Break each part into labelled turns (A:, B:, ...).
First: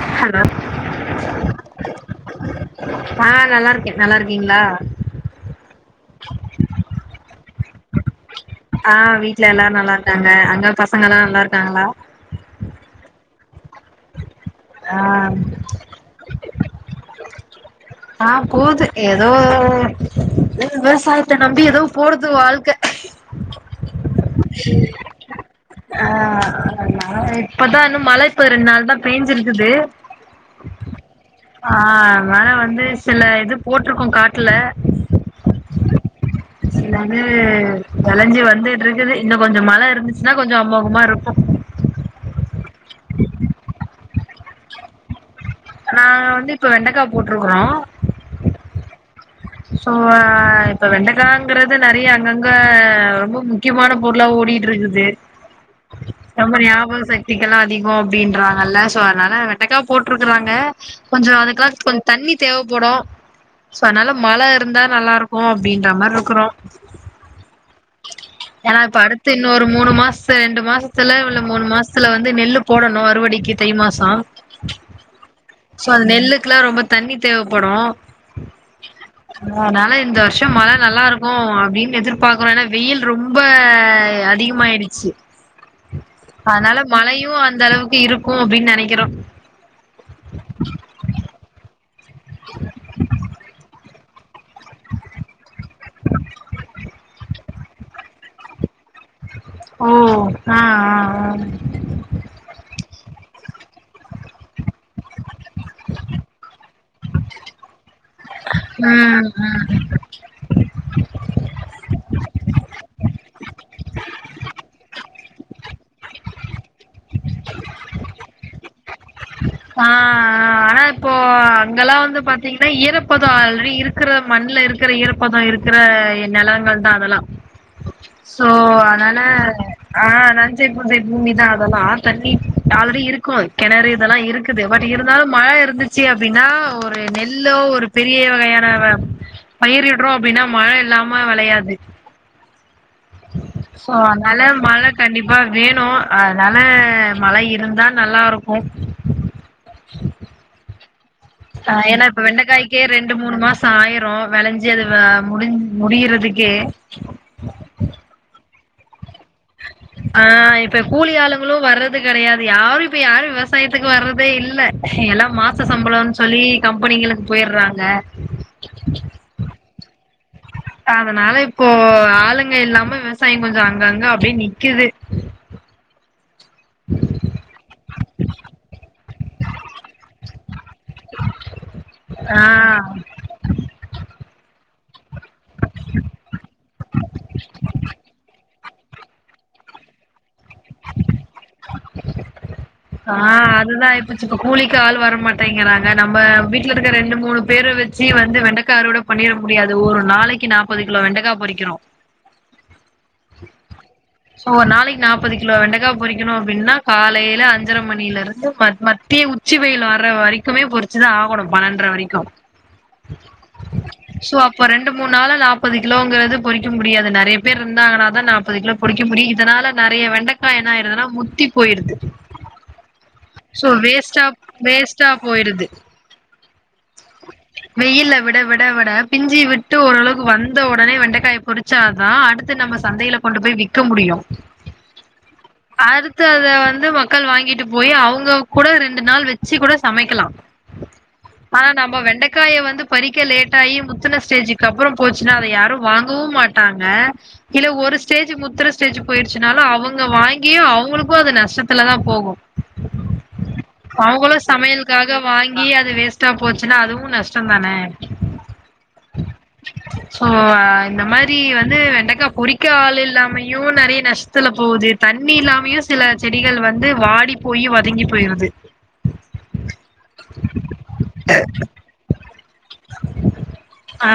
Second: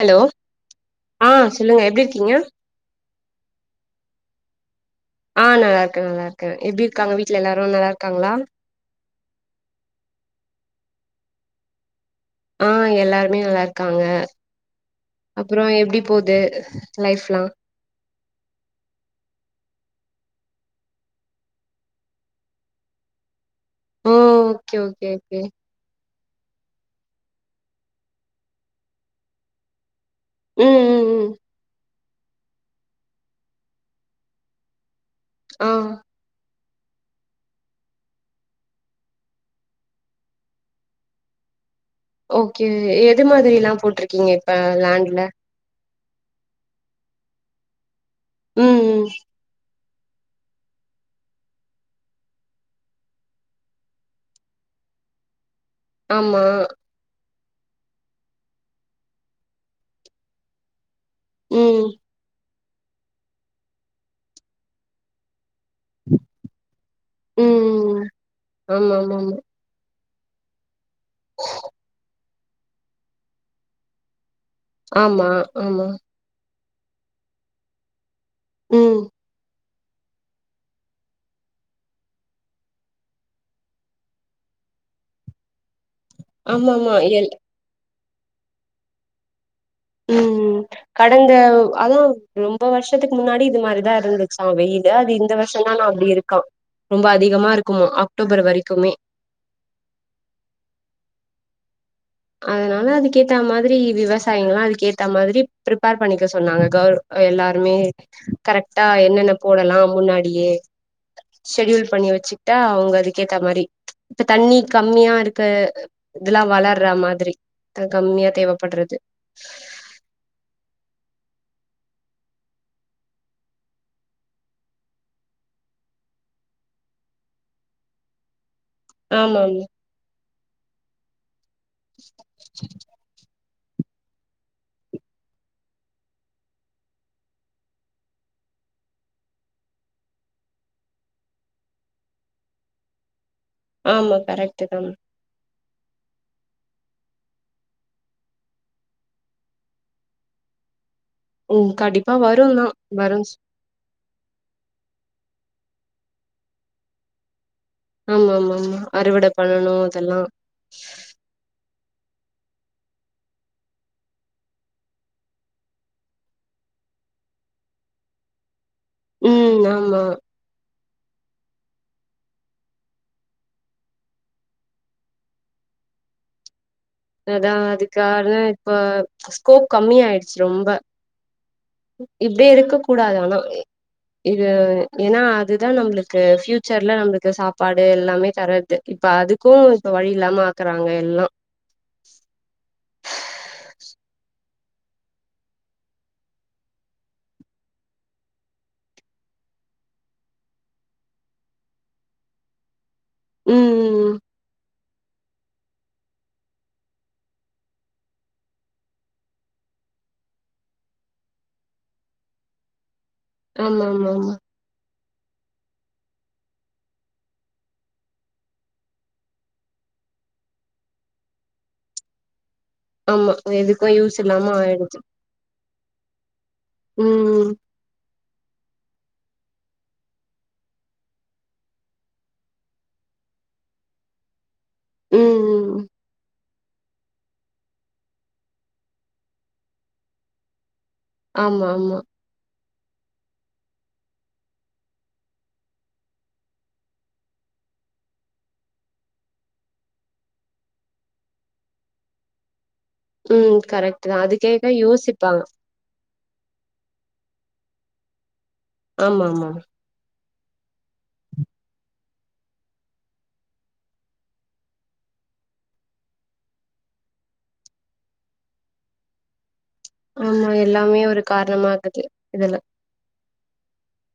A: Hello ஆஹ் சொல்லுங்க எப்படி இருக்கீங்க
B: ஆஹ் நல்லா இருக்கே நல்லா இருக்கீங்களா
A: ஆஹ் நல்லா இருக்க நல்லா இருக்கே எப்படி இருக்காங்க வீட்ல எல்லாரு நல்லா இருக்காங்களா
B: ஆஹ் வீட்ல எல்லாரு நல்லா இருக்காங்க அங்க பசங்க எல்லா நல்லா இருக்காங்களா
A: ஆஹ் எல்லாருமே நல்லா இருக்காங்க
B: ஆ
A: அப்புற எப்படி போது லைஃப்லா
B: ஆஹ் போது ஏதோ விவசாயத்த நம்பி ஏதோ போகுது வாழ்க்க
A: ஓ ஓகே ஓகே ஓகே
B: ஆ [unintelligible] இப்பதான் இன்னும் மழை இப்ப ரெண்டு நாள் தான் பேஞ்சு இருக்குது
A: ம் ம் ம்
B: ஆ மேன வந்து சில இது போட்டிருக்கோம் காட்டுல
A: ஆ
B: இது எல்லாமே விளைஞ்சி வந்துட்டு இருக்குது இன்னும் கொஞ்சம் மழை இருந்துச்சுன்னா கொஞ்சம் அமோகமா இருக்கு
A: ஓ கே எது மாதிரி எல்லாம் போட்டிருக் கீங்க இப்ப லேண்ட்ல
B: நாங்க வந்து இப்ப வெண்டாக போட்டுருக்கறோம்
A: ம் ம்
B: சோ இப்ப வெண்டகாண்கறது நறைய அங்கங்க ரொம்ப முக்கியமான பொருளா ஓடிட்டு இருக்குது
A: ஆமா
B: ரொம்ப ஞாபக சக்த் சிக்கலாம் அதிகம் அப்படின்றாங்கல்ல சோ அதனால வெண்டைக்கா போட்டுறாங்க கொஞ்சம்
A: ம்
B: அதுக்கெல்லாம் கொஞ்ச தண்ணி தேவ கோடம் சோ நல்ல மழை இருந்தா நல்லா இருக்கும் அப்படின்ற மாரி இருக்கறோம்
A: ம்
B: ஏன்னா
A: ஆமா
B: இப்ப
A: ஆமா
B: அடுத்து இன்னும் ஒரு மூணு மாசது அடுத்து ரெண்டு மாசத்துல இல்ல மூணு மாசத்துல வந்து நெல்லு போடணும் அறுவடைக்கு தை மாசம்
A: ஆமா ஆமா
B: க்கெல்லாம் ரொம்ப தண்ணி தேவைப்படும்
A: ம்
B: அதனால இந்த வருஷம் மழை நல்லா இருக்கும் அப்படின்னு எதிர்பார்க்கறோம் ஏன்னா வெயில் ரொம்ப ஆ அதிகமாயிடுச்சு
A: ஆமா
B: அதனால
A: ஆமா எல்
B: மழையும் அந்த அளவுக்கு இருக்கும் அப்படின்னு நினைக்கிறோம்
A: ம் ம் கடந்த அதா ரொம்ப வருஷத்துக்கு முன்னாடி இது மாரிதா இருந் துச் ச்சா வெயிலு அது இந்த வருஷம் தான் நான் அப்படி இருக்கா ரொம்ப அதிகமா இரு கோ அக்டோபர் வரைக்குமே
B: ஆ ஆ ஆ ஆ
A: அதனால அதுக்கேத்த மாதிரி விவசாயங்க எல்லா அதுக்கு ஏத்த மாதிரி ப்ரிப்பேர் பண்ணிக்க சொன்னாங்க க எல்லாருமே கரெக்டா
B: ம்,
A: என்னென்ன
B: ம்.
A: போடலாம் முன்னாடியே ஷெடியூல் பண்ணி வச்சு அவங்க அதுக்க ஏத்த மாதிரி ம்ச் இப்ப தண்ணி கம்மியா இருக்க இதெல்லா வள லற மாதிரி கம்மியா தேவைப்பட்றது
B: ஆ ஆ ஆனா இப்போ அங்கெல்லா வந்து பாத்தீங்கன்னா ஈரப்பதம் ஆல்ரெடி இருக்கிற மண்ணுல இருக்கிற ஈரப்பதம் இருக்கிற நிலங்கள் தான் அதெல்லாம் [inaudible] சோ அதனால
A: ஆமா ஆமா
B: ஆ அத செம வி பூமிதா ஆனா ஆ தண்ணி ஆல்ரெடி இருக்கு கெணறு இதெல்லாம் இருக்குது பட் இருந்தாலும் மழை இருந்துச்சு அப்டின்னா ஒரு நெல்லோ ஒரு பெரிய வகையான பயிரடுறோம் அப்டின்னா மழை இல்லாம வெளையாது சோ
A: ஆமா
B: அதனால
A: கரெக்ட்டுதா
B: மழ கண்டிப்பா வேணு அதனால மழை இருந்தா நல்லா இருக்கு ஆ
A: ம்
B: ஏனா
A: கண்டிப்பா
B: இப்ப
A: வருந்தா
B: வெண்டக்காய்க்கே ரெண்டு
A: வருந்
B: மூணு மாச ஆயிரு வெளைஞ்சி அது ஆ முடி முடியறதுக்கே
A: ஆமா ஆமா ஆமா அறுவட பண்ணணு அதெல்லா
B: ஆ இப்ப கூலி ஆளுங்களு வர்ற து கெடையாது யாரு இப்ப யாரு விவசாயத்துக்கு வர்றதே இல்ல எல்லா மாச சம்பளன்னு சொல்லி கம்பெனிகளுக்கு போயர்றாங்க
A: ம் ஆ மா
B: அதனால இப்போ ஆளுங்க இல்லாம விவசாய கொஞ்ச அங்கங்க அப்டியே நிக்குது
A: அதா அதுக்காக இப்ப ஸ்கோப் கம்மியாயிடுச்சு ரொம்ப
B: ஆ
A: இப்டியே இருக்க கூடாது ஆனா இது ஏனா அதுதா நம்புளுக்கு ஃபியூச்சர்ல நம்ப்ளுக்கு சாப்பாடு எல்லாமே தர து இப்ப அதுக்கு இப்ப வழி இல்லாம ஆக்குறாங்க எல்லா
B: ஆ அதுதா ஆயிபோச்சு கூலிக்கு ஆள் வர மாட்டேங்கிறாங்க நம்ம வீட்ல இருக்கிற ரெண்டு மூணு பேர வெச்சு வந்து வெண்டைக்கா அறுவட பண்ணிட முடியாது ஒரு நாளைக்கு நாப்பது கிலோ வெண்டக்கா பொறிக்கிறோ
A: ம் ம்
B: சோ ஒர் நாளைக் நாப்பது கிலோ வெண்டக்கா பொறிக்கணு அப்டின்னா காலையில அஞ் சர மணில இருந்து ம மத்திய உச்சி வெயில் வர்ற வரைக்குமே பொறிச்சுதா ஆகணு பன்னென்ட்ர வரைக்கு
A: ஆமாமாமா
B: ண்டு மூணு நால நாப்பது கிலோங்கறது பொறிக்க முடியாது நெறைய பேர் இருந்தாங்கனாதா நாப்பது கிலோ பொறிக்க முடியு இதனால நெறையா வெண்டக்கா என்னாயிருதுனா முத்தி போயிடுது
A: ஆமா
B: சோ
A: எதுக்கு யூஸ்
B: வேஸ்டா
A: இல்லாம ஆயிடுது
B: வேஸ்ட்டா போயிருது
A: ம்
B: வெயில்ல வெ ட வெட வெட பிஞ்சி விட்டு ஓரளவுக்கு வந்த உடனே வெண்டக்காய பொறிச்சாதா அடுத்து நம்ம சந்தையில கொண்டு போய் விக்க முடியு
A: ம் ம்
B: அறுத்து அத வ ந்து மக்கள் வாங்கிட்டு போயி அவுங்க கூட ரெண்டு நாள் வெச்சு கூட சமைக்கலா
A: ஆமா
B: ஆனா நம்ம
A: ஆமா
B: வெண்டக்காய வந்து பறிக்க லேட் ஆயி முத்துன ஸ்டேஜுக்கு அப்றம் போச்சுன்னா அத யாரும் வாங்கவும் மாட்டாங்க இல்ல ஒரு ஸ்டேஜு முத்துர ஸ்டேஜ் போயிருச்சுனாலும் அவங்க வாங்கியும் அவங்களுக்கும் அது நஷ்டத்துலதான் போகும்
A: ம் கரெக்ட் தா
B: அவங்களும்
A: அதுக்கேக்க
B: சமையல்க்காக
A: யோசிப்பாங்க
B: வாங்கி அது வேஸ் ட்டா போச்சுன்னா அதுவும் நஷ்டோந் தானே
A: ஆமாம்மா
B: சோ அ இந்த மாரி வந்து வெண்டைக்கா பொறிக்க ஆள் இல்லாமையும் நறைய நஷ்த்துல போவுது தண்ணி இல்லாமையும் சில செடிகள் வந்து வாடி போய் வதங்கி போயிருது
A: ஆமா எல்லாமே ஒருக் கார்ணம்மாகுது இதெல்லா
B: ஆ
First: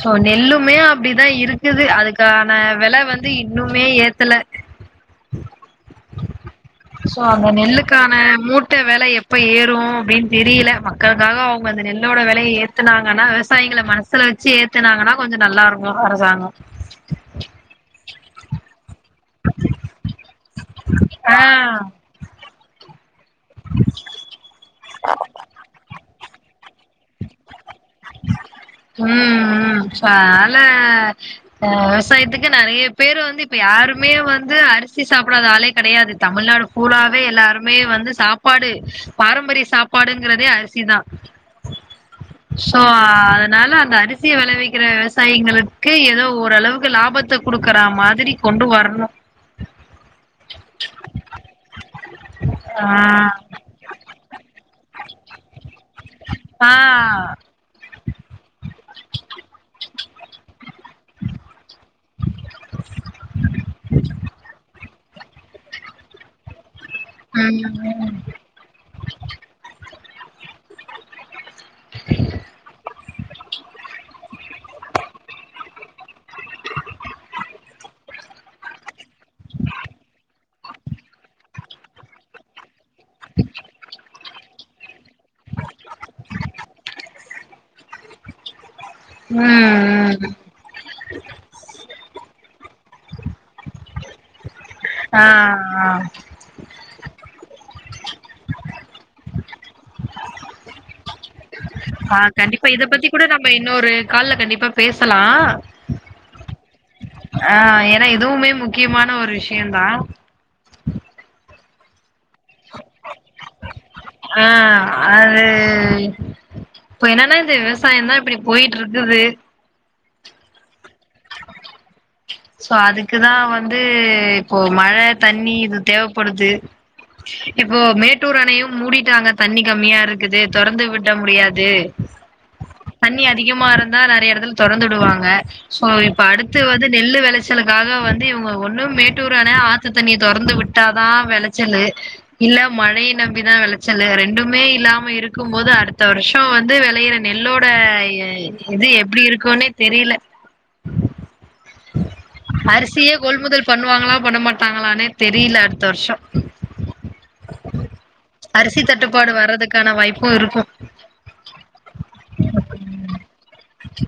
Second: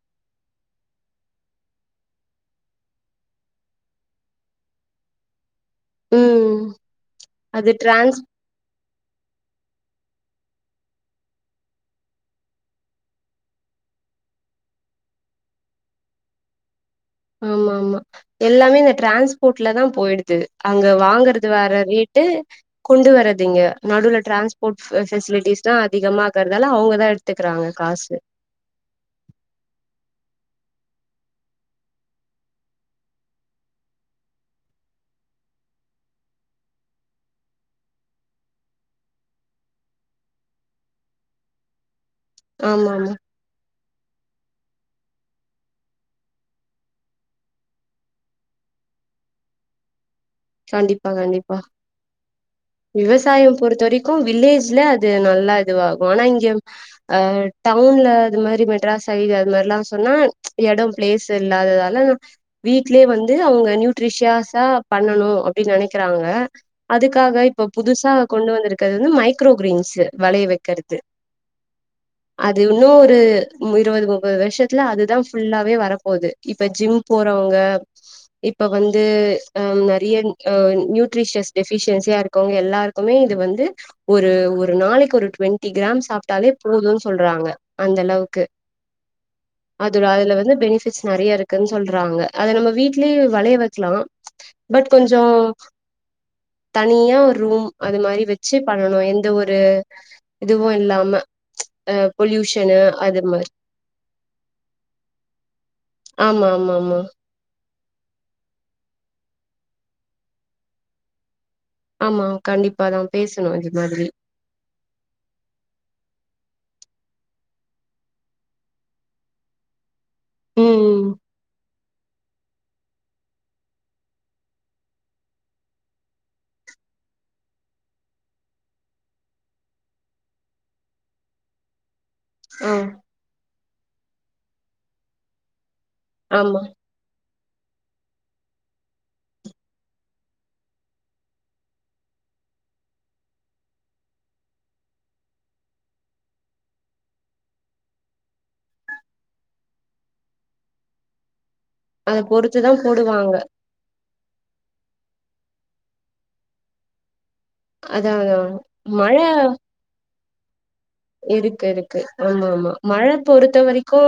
B: சோ நெல்லுமே அப்டிதா இருக்குது அதுக்கான வெல வந்து இன்னுமே ஏத்தல
A: ம்
B: சோ அந்த
A: அது
B: நெல்லுக்கான
A: டிரான்ஸ்
B: மூட்ட வெ ல எப்ப ஏறு அப்டின் தெரிய்ல மக்களுக்காக அவ்ங்க அந்த நெல்லோட வெலைய ஏத்துனாங்கன்னா விவசாயிகள மனசுல வெச்சி ஏத்துனாங்கனா கொஞ்சொ நல்லா இருக்கு அரசாங்கொ
A: ஆமா ஆமா எல்லாமே ந ட்ரான்ஸ்போட்லதா போயிடுது அங்க
B: ஆ
A: வாங்குறது வேற ரேட்டு கொண்டு வர துங்க நடுவுல ட்ரான்ஸ்போட் ஃபெசிலிட்டிஸ்தா அதிகமா தா இருந்தாலு அவுங்க தா எடுத்துக்குறாங்க
B: ம் ம் ச ல ஆ விவசாயத்துக்கு நறைய பேரு வந்து இப்ப யாருமே வந்து அரிசி சாப்புடாத ஆளே கடையாது தமிழ்நாடு பூலாவே எல்லாருமே வந்து சாப்பாடு பாரம்பரிய சாப்பாடுங்குறதே அரிசிதா சோ
A: ஆமா ஆமா
B: அதுனால அந்த அ அரிசிய வெளவிக்கிற விவசாயிங்களுக்கு ஏதோ ஓரளவுக்கு லாபத்த குடுக்குறா மாதிரி கொண்டு வரணு
A: கண்டிப்பா கண்டிப்பா
B: ஆ
A: விவசாயம் பொறுத்த வரைக்கோ வில்லேஜ்ல து நல்லா இதுவாகு ஆனா இங்க
B: ஆ
A: அ டவுன்ல அது மாரி மெட்ராஸ் சைடு அது மாரில்லா ன்னா எடொ ப்ளேஸு இல்லாததால வீட்லயே வந்து அவங்க நியூட்ரிஷியாசா பண் பண்ணனு அப்டி நெனக்கிறாங்க அதுக்காக
B: ம்
A: இப்போ புதுசா
B: ம்
A: கொண்டு வந்துருக்குறது வந்து மைக்ரோ கிரேன்ஸு வளைய வெக்கெற்து அது இன்னோ ஒரு ம் இருவது முப்பது வர்ஷத்துல அதுதா ஃபுல்லாவே வரப்போது இப்ப ஜிம் போறவங்க இப்ப வந்து ஆ நறிய ஆ நியூட்ரிஷியஸ் டெஃபிஷியன்சியா இருக்கவ்ங்க எல்லா ர்க்குமே இது வந்து ஒரு ஒரு நாளைக்கு ஒரு டுவெண்ட்டி கிராம்ஸ் சாப்ட்டாலே போதூன் சொல்றாங்க அந்தளவுக்கு
B: ம்
A: அதோட
B: ம்
A: அதுல வந்து பெனிஃபிட்ஸ் நறைய இருக்குன் சொல் றாங்க அத நம்ம வீட்லயே வளைய வெக்லா
B: ஆ ஆ
A: தனியா ஒரு ரூம் அது மாரி வச்சு பண்ணனு எந்த ஒரு இதுவு இல்லாம அ
B: ஆ கண்டிப்பா
A: பொல்யூஷனு
B: இத பத்தி
A: அது
B: கூட
A: மாரி
B: நம்ம இன்னொரு கால்ல கண்டிப்பா பேசலா
A: ஆமா ஆமா ஆமா
B: யந்தா
A: ஆமா கண்டிப்பா தா பேசணு இது மாதிரி
B: ஆ அது இப்ப என்னனா இந்த விவசாய தா இப்டி போய்ட்டு இருக்குது
A: ம் ம்
B: சோ அதுக்குதா வந்து இப்போ மழ தண்ணி இது தேவப்படுது இப்போ மேட்டூர் அணையு மூடிட்டாங்க தண்ணி கம்மியா இருக்குது தொறந்து விட முடியாது
A: ஆ
B: தண்ணி அதிகமா இரு ந்தா நறைய எடத்துல தொறந்துடுவாங்க சோ அடுத்து
A: ஆமா
B: வந்து நெல்லு வெளச் ச்சலுக்காக வந்து இவங்க ஒண்ணு மேட்டூர் அண ஆத்து தண்ணிய தொறந்து விட்டாதா வெலச்சலு இல்ல மழைய நம்பிதா வெலச்சலு ரெண்டுமே இல்லாம இருக்கும்போது அடுத்த வருஷ வந்து வெளையற நெல்லோட இது எப்டி இருக்கோனே தெரில
A: அத பொறுத்துதா
B: அரிசியே
A: போடுவாங்க
B: கொள்முதல் பண்ணுவாங்களா பண்ண மாட்டாங்களானே தெரில அடுத்த வருஷ
A: அதா அதா
B: அரிசி
A: மழ
B: தட்டுபாடு வரதுக்கான வாய்ப் [unintelligible]
A: இருக்கு இருக்கு ஆமா ஆமா மழ பொறுத்த வரைக்கோ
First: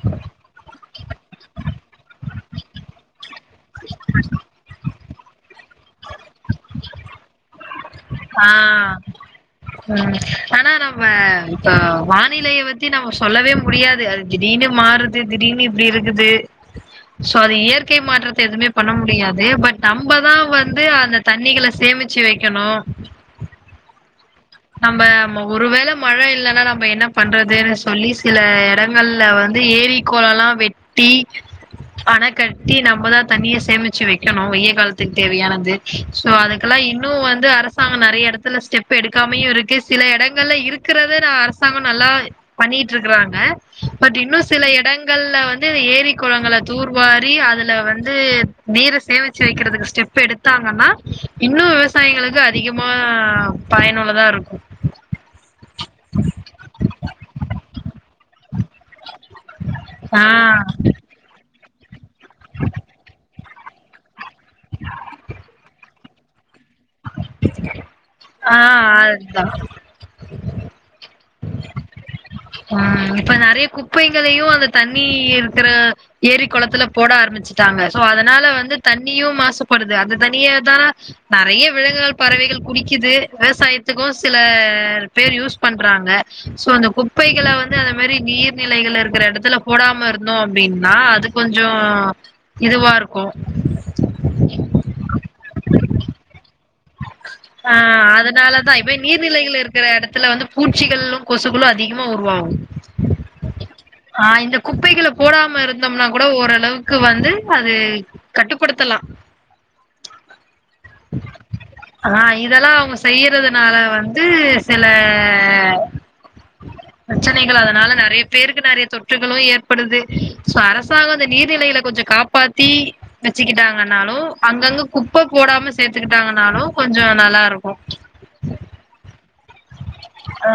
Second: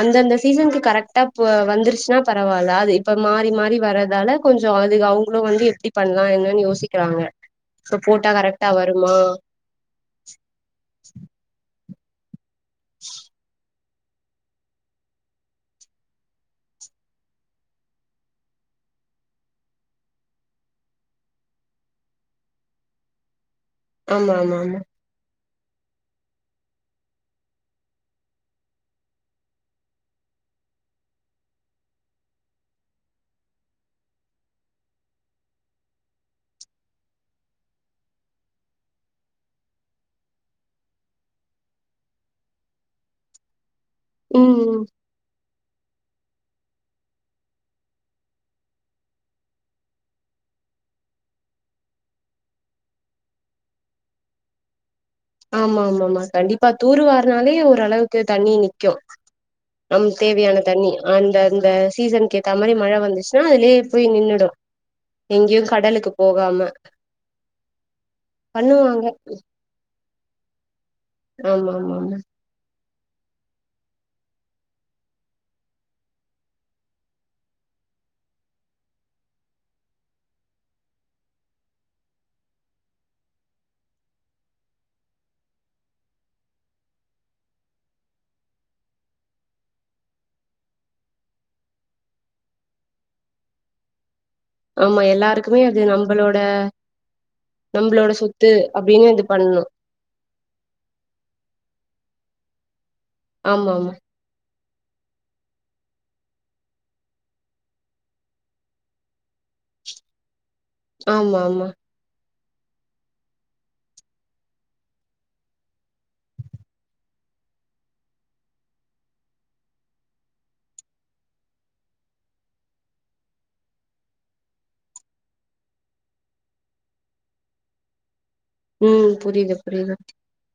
A: அந்தந்த சீசனுக் கரெக்ட் டா போ வந்துருச்சுன்னா பரவால்ல அது இப்ப மாறி மாறி வரதால கொஞ்ச அது அவங் உள வந்து எப்டி பண்ணலா என்னன் யோசிக்றாங்க
B: ஆ ம் ஆனா நம் ம்ம ஆ வா நிலைய வச்சு நம்ம சொல்லவே முடியாது இது திடீனு மாறுது திடீனு இப்டி இருக்குது சோ அது இயற்கை மாற்றத்த எதுமே பண்ண முடியாது பட் நம்மதா வந்து அத தண்ணிகள சேமிச்சு வைக் வைக்கணு
A: ஆமா ஆமா
B: ம் ஒருவேள மழ இல்லன்னா நம்ம என்ன பண்றதுன் சொல்லி சில எடங்கள்ல வந்து ஏரி கொளலா வெட்டி அண கட்டி நம்மதா தண்ணிய சேமிச்சு வெக்கணு வெய்காலத்துக்கு தேவையானது சோ அதுக்கெல்லா இன்னு வந்து அரசாங்க நெறயா எடத்துல ஸ்டெப் எடுக் கம்மியு இருக்கு சில எடங்கள்ல இருக்கிறத நா அரசாங்க நல்லா பண்ணிட்டுருக்கறாங்க பட் இன்னு சில
A: ம்
B: எடங்கள்ல வந் வந்து ஏரி கொளங்கள தூர்வாரி அதுல வந்து நீர சேமிச்சு வைக்கிறதுக்கு ஸ்டெப் எடுத்தாங்கன்னா இன்னு விவசாயிங்களுக்கு அதிகமா பயனுள்ளதாருக்கு
A: ஆமா ஆமா ஆமா கண்டிப்பா தூர்வார்னாலே ஓரளவுக்கு தண்ணி நிக்கு நம்
B: ஆ
A: தேவையான தண்ணி அந்த இந்த சீசன் க்கேத்தா மாரி மழ வந்துச் னா அதுலயே போய் நின்னு டு எங்யு கடலுக்கு போகாம
B: ஆ
A: பண்ணுவாங்க
B: அதா
A: ஆமா ஆமா ஆமா
B: ஆ இப்ப நெறையா குப்பைகளையு அந்த தண்ணி இருக்கற ஏரி கொளத்துல போட ஆரம்பிச்சட்டாங்க சோ அதனால வந்து தண்ணியு மாசுபடுது அந்த தண்ணியதா நெறயா விலங்குகள் பறவைகள் குடிக்குது விவசாயத்துக்கு சில பேர் யூஸ் பண்றாங்க சோ அந்த குப் பைகள வந்து அந்த மாரி நீர்நிலைகள இருக்கிற எடத்துல போடாம இருந்தோ அப்டின்னா அது கொஞ்சோ இதுவாருக்கு
A: ஆமா எல்லாருக்குமே அது நம்பளோட
B: ஆ
A: நம்பளோட சொத்து
B: அதனாலதா இப்ப
A: அப்டின்னு இது
B: நீர்நிலைகள்
A: பண்ணு
B: இருக்கிற எடத்துல வந்து பூச்சிகளு கொசுக்களு அதிகமா உருவாகு
A: ஆமாமா
B: ஆ இந்த குப்பைகள போடாம இருந்தம்னா கூட ஓரளவுக்கு வந்து அது கட்டுப்படுத்தலா
A: ஆமாமா
B: ஆ இதெல்லா அவங்க செய்யறதுனால வந்து செல பிரச்சனைகள் அதனால நெறயா பேருக்கு நெறயா தொற்றுகளு ஏற்படுது சோ அரசாங்கோ இந்த நீர்நிலைகள கொஞ்சோ காப்பாத்தி வெச்சுக்கிட்டாங்கன்னாலு அங்கங்க குப்ப போடாம சேத்துக்கிட்டாங்கனாலு கொஞ்சோ நல்லாருக்கு
A: ம் புரியுது புரியுது
B: ஆ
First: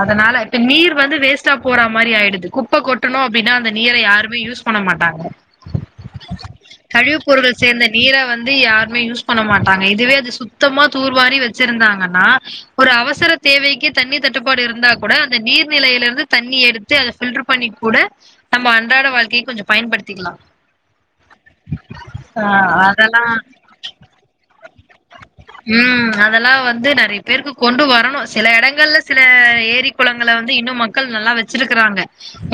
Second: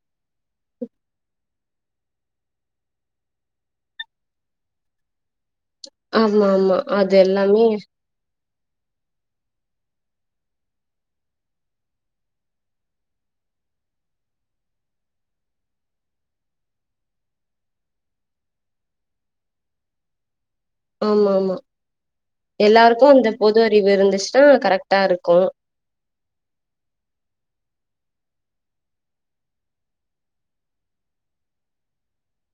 B: அதனால இப்ப நீர் வந்து வேஸ்ட்டா போறா மாரி ஆயிடுது குப்ப கொட்டுனோ அப்டின்னா அந்த நீர யாருமே யூஸ் பண்ண மாட்டாங்க
A: ஆமா ஆமா அது எல்லாமே
B: து யார்மே யூஸ் பண்ண மாட்டாங்க இதுவே அது சுத்தமா தூர்வாரி வெச்சிருந்தாங்கன்னா ஒரு அவசர தேவைக்கு தண்ணி தட்டுப்பாடு இருந்தா கூட அந்த நீர்நிலையில இருந்து தண்ணி எடுத்து அத ஃபில்ட்ரு பண்ணி கூட நம்மோ அன்றாட வாழ்க்கைக் கொஞ்ச பயன்படுத்திக்குலா
A: ஆமா ஆமா
B: ஆ
A: எல்லாருக்கு
B: அதெலா
A: அந்த பொது அறிவு இருந்துச்சுன்னா கரெக்டா இருக்கு
B: ம் அதெல்லா வந்து நெறைய பேர்க்கு கொண்டு வரணு செல எடங்கள்ல சில ஏரி குளங்கள வந்து இன்னு மக்கள் நல்லா வெச்சிருக்குறாங்க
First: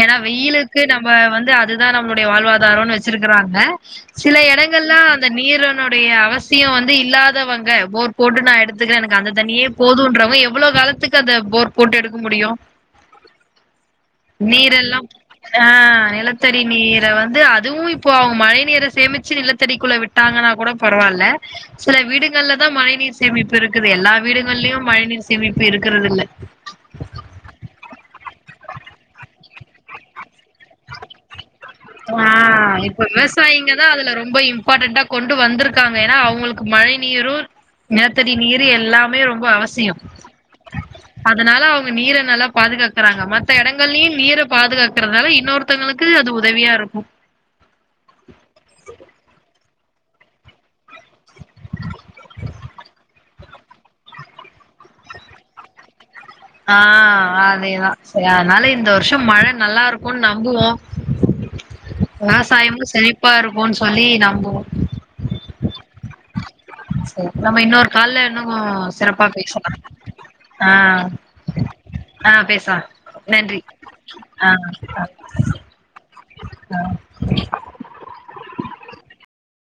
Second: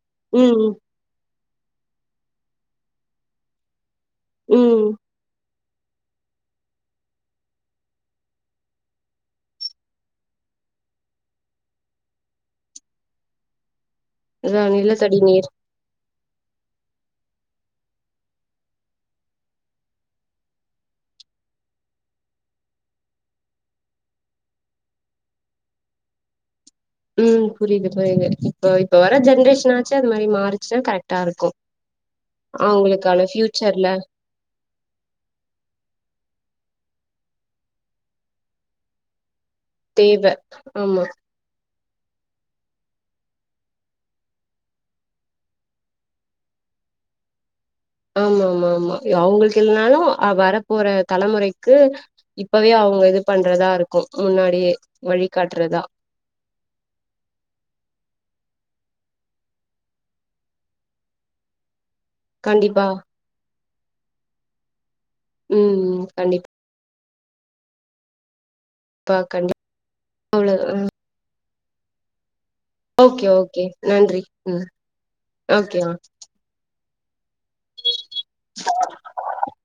B: ஏனா
A: ம்
B: வெயிலுக்கு நம்ம வந் து அதுதா நம்முடைய வாழ்வாதாரோனு வெச்சிருக்குறாங்க சில
A: ம்
B: எடங்கள்லா அந்த நீரு னுடைய அவசியோ வந்து இல்லாதவங்க போர் போட்டு நா எடுத்துக்கிறே எனக்கு அந்த தண்ணியே போதுன்றவ எவ் ளோ காலத்துக்கு அத போர் போட்டு எடுக்க முடியு
A: அதா
B: நீரெல்லாம்
A: நிலத்தடி நீர்
B: ஆ நெல த்தடி நீர வந்து அதுவு இப்போ அவுங் மழை நீர சேமிச்சு நிலத்தடிக்குள்ள விட்டாங்கனா கூட பரவால்ல சில வீடுகள்லதா மழை நீர் சேமிப்பு இருக்குது எல்லா வீடுகள்லியு மழைநீர் சேமிப்பு இருக்குறதில்ல
A: ம் புரிது புரிது இப்ப இப்போ வர ஜென்ரேஷனாச்சு அது மாரி மாறுச்சுனா கரெக்டாருக்கு
B: ஆ இப்ப விவசாயிங்க தா அதுல ரொம்ப இம்பார்ட்டன்ட்டா கொண்டு வந்திருக்காங்க ஏனா அவுங்களுக் மழை நீரூ நிலத்தடி நீரு எல்லாமே ரொம்ப அவஸ் சியோ
A: தேவ ஆமா
B: அதனால அவுங்க நீர நல்லா பாதுகாக் குறாங்க மத்த எடங்கள்லியும் நீர பாதுகாக்குறதுனாலயும் இன்னொருத்தங்களுக்கு அது ஒ உதவியா இருக்கு
A: ஆமாம்மாம்மா அவுங்களுக்கெல்லாம் னாலு அவ்வரப்போற தலமுறைக்கு இப்பவே அவுங்க இது பண்றதா இருக்கும் முன்னாடியே வழிகாட்டுறதா
B: ஆ அதேதா செயா அதுனால இந்த வருஷம் மழ நல்லா இருக்குன் நம்புவோ விவசாயம்
A: கண்டிப்பா
B: வந்து செழிப்பாரு போன் சொல்லி நம்புவோ
A: ம் ம் கண்டிப்
B: சரி நம்ம இன்னொரு கால்ல இன்னு ஆ சிறப்பா
A: கண்டிப்பா
B: பேசுவோ
A: அவ்ளோ
B: ஆ ஆ பேசு அ
A: ஓகே
B: நன்றி
A: ஓகே நன்றி
B: ஆ
A: ம்
B: அ
A: ஓகே ஆ
B: அ